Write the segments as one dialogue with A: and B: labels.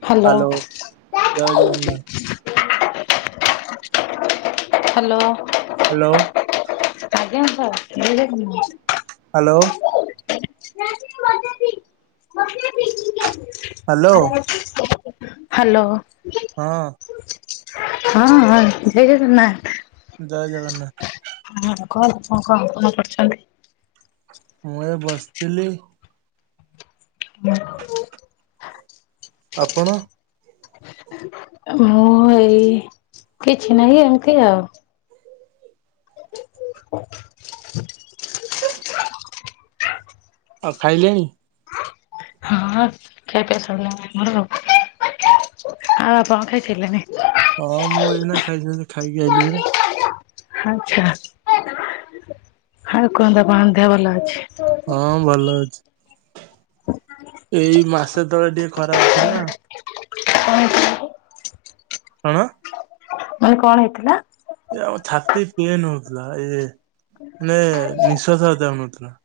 A: ହଁ [inaudible]
B: ହାଲୋ ଜୟ Jagannath.
A: Hello.
B: Hello.
A: ଆଜ୍ଞା [unintelligible]
B: ହ୍ୟାଲୋ। ହ୍ୟାଲୋ।
A: ହ୍ୟାଲୋ।
B: ହଁ।
A: ହଁ ହଁ ଜୟ ଜଗନ୍ନାଥ।
B: ଜୟ ଜଗନ୍ନାଥ।
A: [unintelligible] କଣ କରୁଚନ୍ତି।
B: ମୁଁ ଏ ବସିଥିଲି। ଆପଣ?
A: ମୁଁ ଏଇ କିଛି ନାହିଁ ଏମିତି ଆଉ। ଓ ହୋ
B: ଆଉ ଖାଇଲେଣି?
A: ହଁ ଖିଆ ପିଆ ସରିଲାଣି ଆମର ଆଉ। ଆଉ ଆପଣ ଖାଇସାରିଲେଣି?
B: ହଁ ମୁଁ ଏଇନା ଖାଇସରିଲି ଖାଇକି ଆଇଲି ବା।
A: ଆଛା ଆଉ କୁହନ୍ତୁ ଆପଣଙ୍କ ଦେହ ଭଲ ଅଛି?
B: ହଁ ଭଲ ଅଛି ଏଇ ମାସେ ତଳେ ଟିକେ ଖରାପ ଥିଲା।
A: [unintelligible]
B: କଣ?
A: ମୁଁ କହିଲି କଣ ହେଇଥିଲା?
B: ଏ ଆମ ଛାତି ପେନ୍ ହଉଥିଲା ଏଇ ମାନେ ନିଶ୍ଵାସ ଯାଉନଥିଲା।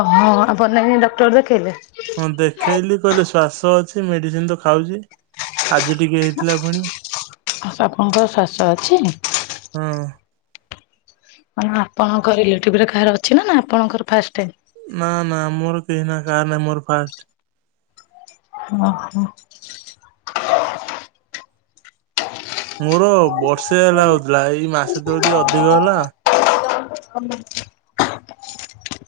A: ଓହୋ ଆଉ ଆପଣ୍ଡ ନେଇକି ଡକ୍ଟର ଦେଖେଇଲେ?
B: ହଁ ଦେଖେଇଲିି କହିଲେ ଶ୍ୱାସ ଅଛି ମେଡିସିନ ତ ଖାଉଚି। ଆଜି ଟିକେ ହେଇଥିଲା ପୁଣି
A: ଆପଣଙ୍କର ଶ୍ୱାସ ଅଛି?
B: ହଁ।
A: ମାନେ ଆପଣଙ୍କ ରିଲେଟିଭ ରେ କାହାର ଅଛି ନା ଆପଣଙ୍କର ଫାଷ୍ଟ?
B: ନା ନା ମୋର କେହି ନା କାହାର ନାଁ ମୋର ଫାଷ୍ଟ।
A: ଓ ହୋ।
B: ମୋର ବର୍ଷେ ହେଲା ହଉଥିଲା, ଏଇ ମାସେ ତଳେ ଟିକେ ଅଧିକ ହେଲା
A: [inaudible]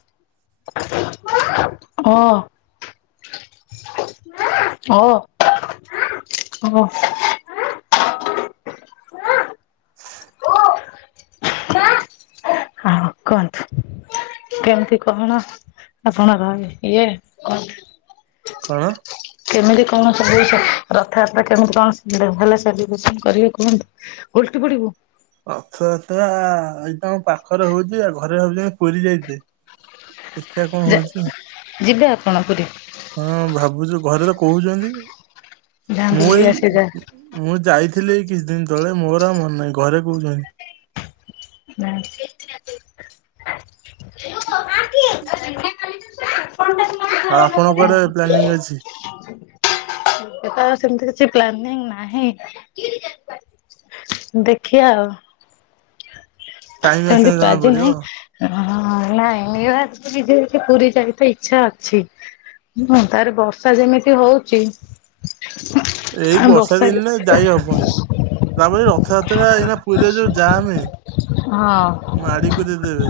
A: ଓ। ଓ ହଁ। ହଁ କୁହନ୍ତୁ। କେମିତି କଣ ଆପଣଙ୍କର ଇଏ କୁହନ୍ତୁ?
B: କଣ?
A: କେମିତି କଣ ସବୁ ସ ରଥଯାତ୍ରା କେମିତି କଣ [unintelligible] ସେଲିବ୍ରେସନ କରିବେ କୁହନ୍ତୁ? ଓଲଟି ପଡିବୁ।
B: ରଥଯାତ୍ରା ଏଇ ତ ଆମ ପାଖରେ ହଉଚି ଆ ଘରେ ଭାବୁଚନ୍ତି ପୁରୀ ଯାଇଚେ ଦେଖିଆ କଣ
A: ଯା
B: ହଉଚି,
A: ଯିବେ ଆପଣ ପୁରୀ?
B: ହଁ ଭାବୁଚୁ ଘରେ ତ କହୁଛନ୍ତି
A: ଯାଆନ୍ତୁ
B: ମୁଁ
A: ବୁଲି
B: ଏଇ
A: ଆସି ଯା
B: ମୁଁ ଯାଇଥିଲି ଏଇ କିଛିଦିନ ତଳେ ମୋର ଆଉ ମନ ନାହିଁ ଘରେ କହୁଛନ୍ତି।
A: [unintelligible] ଫୋନ୍ ଦେଖିଲ ନା।
B: ଆଉ ଆପଣଙ୍କର ପ୍ଲାନିଂ ଅଛି?
A: ଏଥର ସେମିତି କିଛି ପ୍ଲାନିଂ ନାହିଁ ଦେଖିଆ ଆଉ।
B: ଟାଇମ
A: ସେମତି
B: ଆସିଲେ ଜଣା
A: ପାଜି
B: ପଡିବ।
A: ନାହିଁ ହଁ ନାଇଁ ନୀଳାଦ୍ରି ବିଜେ [unintelligible] ପୁରୀ ଯାଇ ତ ଇଚ୍ଛା ଅଛି ହୁଁ ତାପରେ ବର୍ଷା ଯେମିତି ହଉଚି
B: ଏଇ ବର୍ଷା ଦିନରେ ଯାଇ ହବନି, ତାପରେ ରଥଯାତ୍ରା ଏଇନା ପୁରୀରେ ଯୋଉ ଯାମେ
A: ହଁ।
B: ମାଡି କୁରେଇ ଦେବେ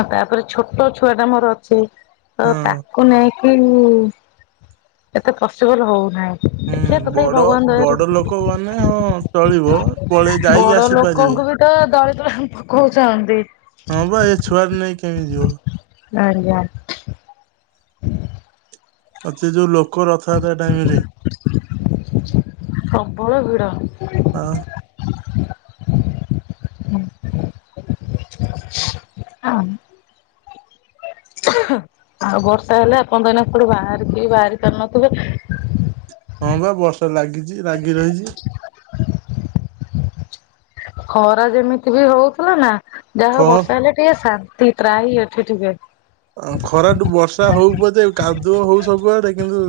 A: ଆଉ ତାପରେ ଛୋଟ ଛୁଆଟା ମୋର ଅଛି ତ
B: ହଁ।
A: ତା କୁ ନେଇକି ଏତେ ପସିବୁଲ ହଉନାହିଁ।
B: ହୁଁ
A: ଦେଖିବା ତଥାପି
B: ବଡ,
A: ଭଗବାନ ଦୟାରୁ
B: ବଡ ଲୋକ ଗନେ ହଁ ଚଳିବ, ପଳେଇ ଯାଇ
A: ବଡ
B: ଆସିପାରିବେ।
A: ଲୋକଙ୍କୁ ବି ତ ଦଳି ଦୁଳା ପକଉଚନ୍ତି।
B: ହଁ ବା ଏ ଛୁଆ ନେଇକି କେମିତି ଯିବ?
A: ଆଜ୍ଞା।
B: ଅ ସେ ଯୋଉ ଲୋକ ରଥଯାତ୍ରା ଟାଇମରେ।
A: ପ୍ରବଳ ଭିଡ
B: ହଁ।
A: ହୁଁ। ହଁ। ଆଉ ବର୍ଷା ହେଲେ ଆପଣ ତ ଏଇନା କୋଉଟି ବାହାରକୁ ବି ବାହାରି ପାରୁନଥିବେ।
B: ହଁ ବା ବର୍ଷା ଲାଗିଚି ଲାଗି ରହିଛି।
A: ଖରା ଯେମିତି ବି ହଉଥିଲା ନା ଯାହା
B: ଖ
A: ହଉ ବର୍ଷା ହେଲେ ଟିକେ ଶାନ୍ତି ତ୍ରାହି ଏଠି ଟିକେ।
B: ଆ ଖରାଠୁ ବର୍ଷା ହଉ ପଛେ ଆଉ କାଦୁଅ ହଉ ସବୁଆଡେ କିନ୍ତୁ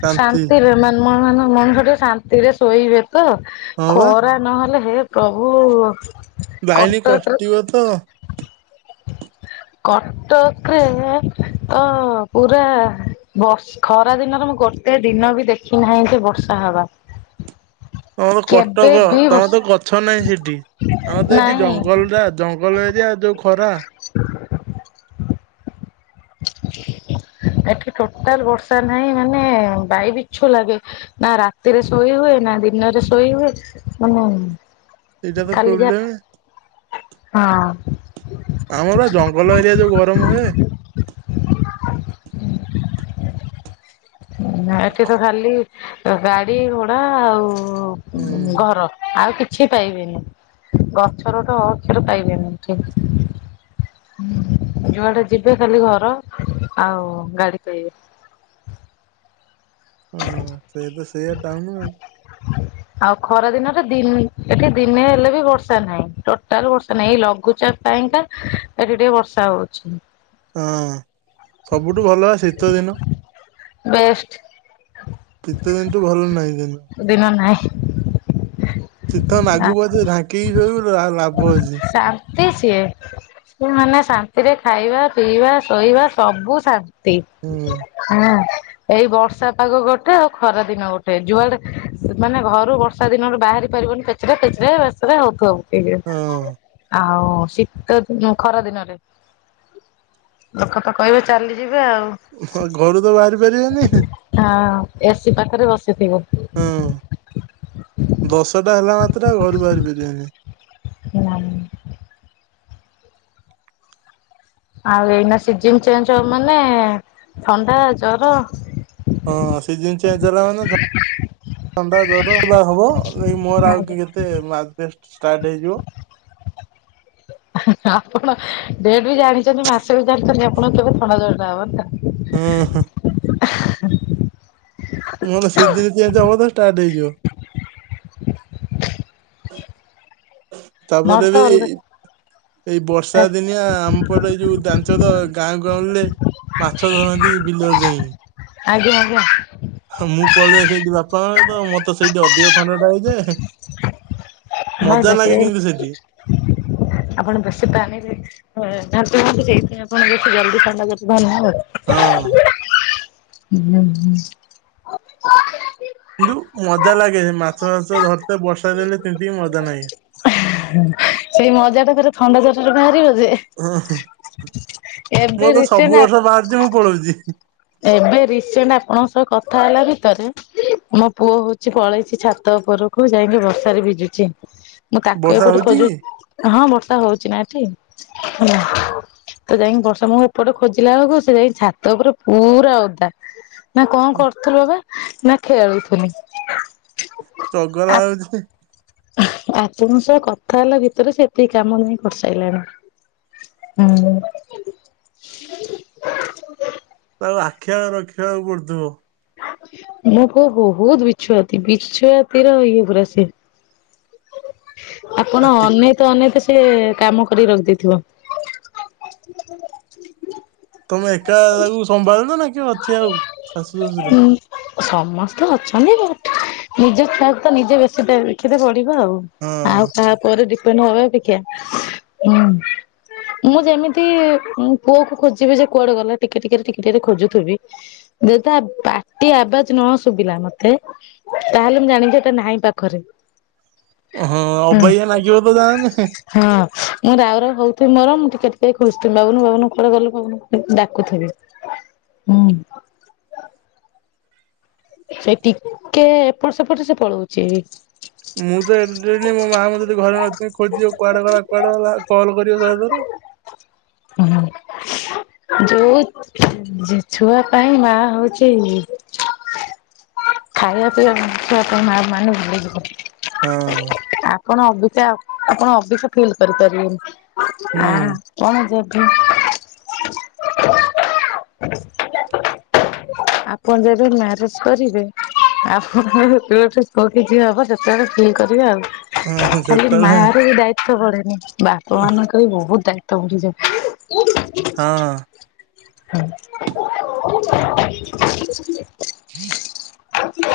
B: ଶାନ୍ତି
A: ଶାନ୍ତିରେ ମାନ ମ ମଣିଷ ଟିକେ ଶାନ୍ତିରେ ଶୋଇବେ ତ
B: ହଁ ବା
A: ଖରା ନହେଲେ ହେ ପ୍ରଭୁ
B: ଲାଇନି
A: କଟକରେ
B: କଟିବ ତ
A: କଟକରେ ତ ପୁରା ବର୍ଷ ଖରା ଦିନରେ ମୁଁ ଗୋଟେ ଦିନ ବି ଦେଖି ନାହିଁ ଯେ ବର୍ଷା ହବା।
B: ତମର
A: କେବେ
B: କଟକ,
A: ବି
B: ତମର
A: ବର୍ଷା
B: ତ ଗଛ ନାହିଁ ସେଠି, ଆମର ତ ଏଠି
A: ନାଇଁ
B: ଜଙ୍ଗଲଟା ଅ ଜଙ୍ଗଲ ଏରିଆ ଯୋଉ ଖରା।
A: [inaudible] ଏଠି ଟୋଟାଲ ବର୍ଷା ନାହିଁ ମାନେ ବାଇ ବିଛୁ ଲାଗେ। ନା ରାତିରେ ଶୋଇ ହୁଏ, ନା ଦିନରେ ଶୋଇ ହୁଏ, ମାନେ
B: ଏଇଟା ତ
A: ଖାଲି ଯା
B: ପ୍ରୋବ୍ଲେମେ।
A: ହଁ।
B: ଆମର ବା ଜଙ୍ଗଲ ଏରିଆ ଯୋଉ ଗରମ ହୁଏ।
A: ନା ଏଠି ତ ଖାଲି ଗାଡି ଘୋଡା ଆଉ
B: ହୁଁ।
A: ଘର ଆଉ କିଛି କିଛି ପାଇବେନି ଗଛ ର ତ ଅ ଅକ୍ଷର ପାଇବେନି ଏ ଯୁଆଡେ ଯିବେ ଖାଲି ଘର ଆଉ ଗାଡି ପାଇବେ।
B: ହଁ ସେଇ ତ ସେଇଆ ଟାଉନୁ ଆଉ
A: ହଁ [inaudible] ଆଉ ଖରା ଦିନରେ ଦିନ ଏଠି ଦିନେ ହେଲେ ବି ବର୍ଷା ନାହିଁ ଟୋଟାଲ ବର୍ଷା ନାହିଁ ଏଇ ଲଘୁଚାପ ପାଇଁକା ଏଠି ଟିକେ ବର୍ଷା ହଉଛି।
B: ହଁ ସବୁଠୁ ଭଲ ବା ଶୀତ ଦିନ।
A: ବେଷ୍ଟ
B: ଶୀତ ଦିନ ଠୁ ଭଲ ନାହିଁ ଦିନ
A: ଦିନ ନହିଁ।
B: ଶୀତ ନାଗୁ ପଛେ ଢାଙ୍କି ହେଇ ରହିବୁ ଲା ଲାଭ ଅଛି।
A: ଶାନ୍ତି ସିଏ ସେ ମାନେ ଶାନ୍ତିରେ ଖାଇବା ପିଇବା ଶୋଇବା ସବୁ ଶାନ ତି,
B: ହୁଁ
A: ହଁ ଏଇ ବର୍ଷା ପାଗ ଗୋଟେ, ଆଉ ଖରା ଦିନ ଗୋଟେ, ଯୁଆଡେ ମାନେ ଘରୁ ବର୍ଷା ଦିନରୁ ବାହାରି ପାରିବନି କେତ ପେଚରେ ପେଚରେ ପେଚରେ ହଉଥିବ ପକେଇକି।
B: ହଁ
A: ଆଉ ଶୀ ତ ଉଁ ଖରା ଦିନରେ ଲୋକ ତ କହିବେ ଚାଲିଯିବେ ଆଉ।
B: ହ ଘରୁ ତ ବାହାରି ପାରିବେନି।
A: ହଁ ଏସି ପାଖରେ ବସିଥିବ।
B: ହଁ ଦଶଟା ହେଲା ମାତ୍ରେ ଆଉ ଘରୁ ବାହାରି ପାରିବାନି।
A: ନାଇଁ ଆଉ ଏଇନା ସିଜନ ଚେଞ୍ଜ ହବ ମାନେ ଥଣ୍ଡା ଜର।
B: ହଁ ସିଜିନ ଚେଞ୍ଜ ହେଲା ମାନେ ଥ ଥଣ୍ଡା ଜର ପୁରା ହବ। ଏଇ ମୋର ଆଉ
A: ଆଜ୍ଞା
B: କେତେ ମାସେ ଷ୍ଟାଟ ହେଇଯିବ।
A: ଆପଣ ଡେଟ୍ ବି ଜାଣିଚନ୍ତି ମାସେ ଭିତରେ ତାହେଲେ ଆପଣ କେବେ ଥଣ୍ଡା ଜରଟା ହବ ନା।
B: ହୁଁ ହୁଁ ମୁଁ ତ ସିଜିନ ଚେଞ୍ଜ ହବ ତ ଷ୍ଟାର୍ଟ ହେଇଯିବ।
A: ମୋର
B: ତାପରେ
A: ତ
B: ବି
A: ଅଲରେ
B: ଏଇ ବର୍ଷା ଦିନିଆ ଆମପଟେ ଏଇ ଯୋଉ ଜାଣିଚ ତ ଏଇ ଗାଁ ଗାଉଁଲି ରେ। ମାଛ ଧରନ୍ତି ବିଲରେ ଯାଇକି।
A: ଆଜ୍ଞା ଆଜ୍ଞା
B: ହଁ ମୁଁ ପଳେଇ ଆସିବି ସେଇଠି ବାପା ମା ତ ମତେ ସେଇଠି ଅଧିକ ଥଣ୍ଡା ଟା ହେଇଯାଏ।
A: ଭାଇ
B: ମଜା
A: ବେଶୀ
B: ନାଗେ କିନ୍ତୁ ସେଠି।
A: [inaudible] ଆପଣ ବେଶୀ ପାଣିରେ ଘାଣ୍ଟି ଘାଣ୍ଟି ଦେଇଥିବେ ଆପଣ ବେଶୀ ଜଲଦି ଥଣ୍ଡା ଜର [unintelligible]
B: ହଁ
A: [unintelligible]
B: କିନ୍ତୁ ମଜା ଲାଗେ ମାଛ ଫାଛ ଧରିତେ ବର୍ଷା ଦେଲେ ତିନ୍ତି କି ସେମିତିି ମଜା ନାଗେ।
A: ସେଇ ମଜାଟା ପରେ ଥଣ୍ଡା ଜରରେ ବାହାରିବ। ଯେ
B: ଓହୋ
A: ଏବେ
B: ମୋର ତ ସବୁ
A: ରିସେଣ୍ଟ
B: ବର୍ଷ ବାହାରୁଚି ମୁଁ ପଳଉଚି।
A: ଏବେ ରିସେଣ୍ଟ ଆପଣଙ୍କ ସହ କଥା ହେଲା ଭିତରେ ମୋ ପୁଅ ହଉଚି ପଳେଇଚି ଛାତ ଉପରକୁ ଯାଇକି ବର୍ଷାରେ ଭିଜୁଚି। ମୁଁ ତାକୁ
B: ବର୍ଷା
A: ଏପଟେ
B: ହଉଛି
A: ଖୋଜୁ
B: କି?
A: ହଁ ବର୍ଷା ହଉଚି ନା ଏଠି। ହଁ ତ ଯାଇକି ବର୍ଷା ମୁଁ ଏପଟେ ଖୋଜିଲା ବେଳକୁ ସେ ଯାଇ ଛାତ ଉପରେ ପୁରା ଓଦା ନା କଣ କରୁଥିଲୁ ବାବା ନା ଖେଳୁଥିଲି।
B: ଚଗଲା
A: ଆ
B: ହଉଚି
A: ଆପଣଙ୍କ ସହ କଥା ହେଲା ଭିତରେ ସେ ଏତିକି କାମ ନେଇ କରିସାଇଲାଣି। ହୁଁ
B: ତାକୁ ଆଖିଆଗରେ ରଖିବାକୁ ପଡୁଥିବ।
A: ମୋ ପୁଅ ବହୁତ ବିଛୁଆତି ବିଛୁଆତିର ଇଏ ପୁରା ସେ ଆପଣ
B: ଆଟି
A: ଅନେତ ଅନେଇତେ ସିଏ କାମ କରି ରଖିଦେଇଥିବ।
B: ତମେ ଏକା ତାକୁ ସମ୍ଭାଳୁଚ ନା କିଏ ଅଛି ଆଉ? ଶାଶୁ ଶ୍ୱଶୁର?
A: ଉଁ ସମସ୍ତେ ଅଛନ୍ତି ବଟ ନିଜ ଛୁଆକୁ ତ ନିଜେ ବେଶୀ ଦେ କେବେ ବଢିବ ଆଉ ଆଉ
B: ହଁ
A: କାହା ଉପରେ ଡିପେଣ୍ଡ ହବା ଅପେକ୍ଷା ହୁଁ ମୁଁ ଯେମିତି ପୁଅକୁ ଖୋଜିବି ଯେ କୁଆଡେ ଗଲା ଟିକେ ଟିକେରେ ଟିକେ ଟିକେରେ ଖୋଜୁଥିବି। ଯଦି ତା ପାଟି ଆବାଜ ନ ଶୁବିଲା ମତେ ତାହେଲେ ମୁଁ ଜାଣିବି ଯେ ଏଟା ନାହିଁ ପାଖରେ।
B: ହଁ
A: ହୁଁ
B: ଅବାଗିଆ ଲାଗିବ ତ ଯାହାହେଲେ।
A: ହଁ ମୁଁ ରାଉ ରାଉ ହଉଥିବି ମୋର ମୁଁ ଟିକେ ଟିକେ ଖୋଜଥିବି ବାବୁନୁ ବାବୁନଙ୍କୁ କୁଆଡେ ଗଲୁ ବାବୁନୁ ଡାକୁଥିବି। ହୁଁ ସେ ଟିକେ ଏପଟ ସେପଟ ସେ ପଳଉଚି।
B: ମୁଁ ତ ଏଡେଟେ ହେଲିଣି ମୋ ମା ମତେ ଯଦି ଘରେ ନଥିବି ଖୋଜିବ କୁଆଡେ ଗଲା କୁଆଡେ ଗଲା କଲ କରିବ ସହେଥର।
A: ଉହୁଁ ଯୋଉ ଛୁଆ ପାଇଁ ମା ହଉଚି ଖାଇବା ପିଇବା ଛୁଆ କଣ ମା ମାନୁ। [unintelligible]
B: ହଁ।
A: ଆପଣ ଅବିକା ଆପଣ ଅବିକା ଫିଲ୍ କରିପାରିବେନି ଆ
B: ହୁଁ।
A: କଣ ଦେବି ଆପଣ ଯେବେ ମ୍ୟାରେଜ କରିବେ ଆପଣ ସେତେବେଳେଠକୁ ପୁଅ କି ଝିଅ ହବ ଯେତେବେଳେ ଫିଲ୍ କରିବେ ଆଉ।
B: ହଁ
A: ଖାଲି
B: ସେତେବେଳେ
A: ମାର ବି ଡାୟ ଦ ବଢେନି ବାପା ମାନଙ୍କ ବି ବହୁତ ଦାୟିତ୍ଵ ବଢିଯାଏ।
B: ହଁ।
A: [unintelligible]
B: ହଁ
A: ହୁଁ।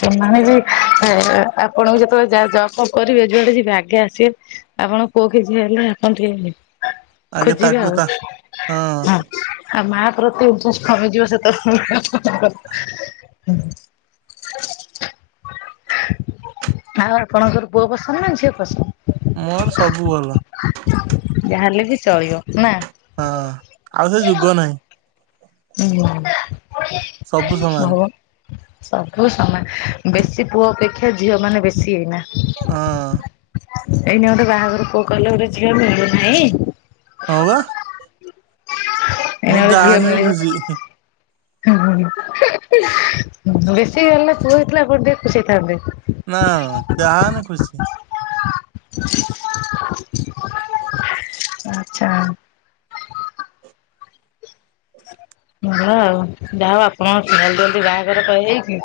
A: ସେମାନେ ବି ଆପଣଙ୍କୁ ଯେତେବେଳେ ଜା ଜକ କରିବେଯୁଆଡେ ଯିବେ ଆଗେ ଅସିବେ ଆସିବେ ଆପଣ ପୁଅ କି ଝିଅ ହେଲେ ଆପଣ ଟିକେ ହେଲେ
B: ଆଗେ
A: ଖୋଜିବା
B: ତାକୁ
A: ଆଉ
B: ତା
A: ହଁ।
B: ହଁ
A: ଆଉ ମା ପ୍ରତି ଇଣ୍ଟଷ୍ଟ କମିଯିବ ସେତେବେ ଆଉ ଆପଣଙ୍କର ପୁଅ ପସନ୍ଦ ନା ଝିଅ ପସନ୍ଦ?
B: ମୋର ସବୁ ଭଲ।
A: ଯାହେଲେ ବି ଚଳିବ ନା।
B: ହଁ ଆଉ ସେ ଯୁଗ ନାହିଁ।
A: ହୁଁ
B: ସବୁ ସମାନ।
A: ସବୁ ସମାନ ବେଶୀ ପୁଅ ଅପେକ୍ଷା ଝିଅ ମାନେ ବେଶୀ ଏଇନା।
B: ହଁ।
A: ଏଇନି ଗୋଟେ ବାହାଘର ପୋଉ କହିଲ ଗୋଟେ ଝିଅ ମିଳୁନାହିଁ।
B: ହଉ ବା।
A: ଏଇନା
B: ମୋର
A: ଗୋଟେ
B: ଯାହା
A: ଝିଅ
B: ହେଲେ ବି
A: ମିଳିବ।
B: ଖୁସି।
A: ବେଶୀ ହେଲେ ପୁଅ ହେଇଥିଲା ଆପଣ ଟିକେ ଖୁସି ହେଇଥାନ୍ତି।
B: ନା ଯାହାନ ଖୁସି।
A: ଆଚଛା। ହ ଆଉ ଯାହା ଆପଣଲ ଜି ବାହାଘର କହି ହେଇକି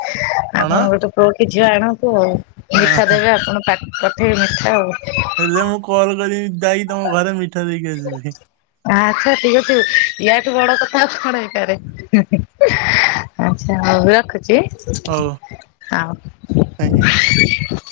B: କଣ
A: ଆପଣ ଗୋଟେ ତୋଉ କି ଝିଅ ଆଣନ୍ତୁ ଆଉ
B: ହଁ
A: ମିଠା
B: ହଁ।
A: ଦେବେ ଆପଣ ପଠେଇବେ ମିଠା ଆଉ।
B: ହେଲେ ମୁଁ କଲ୍ କରିି ଯାଇକି ତମ ଘରେ ମିଠା ଦେଇକି ଆସିବି।
A: ଆଚ୍ଛା ଠିକ ଅଛ ୟାଠୁ ବଡ କଥାଉ କଣ ହେଇପାରେ। ଆଚଛା ହଉ ରଖୁଛି।
B: ହଉ ଥ୍ୟାଙ୍କ ୟୁ।
A: ହଁ।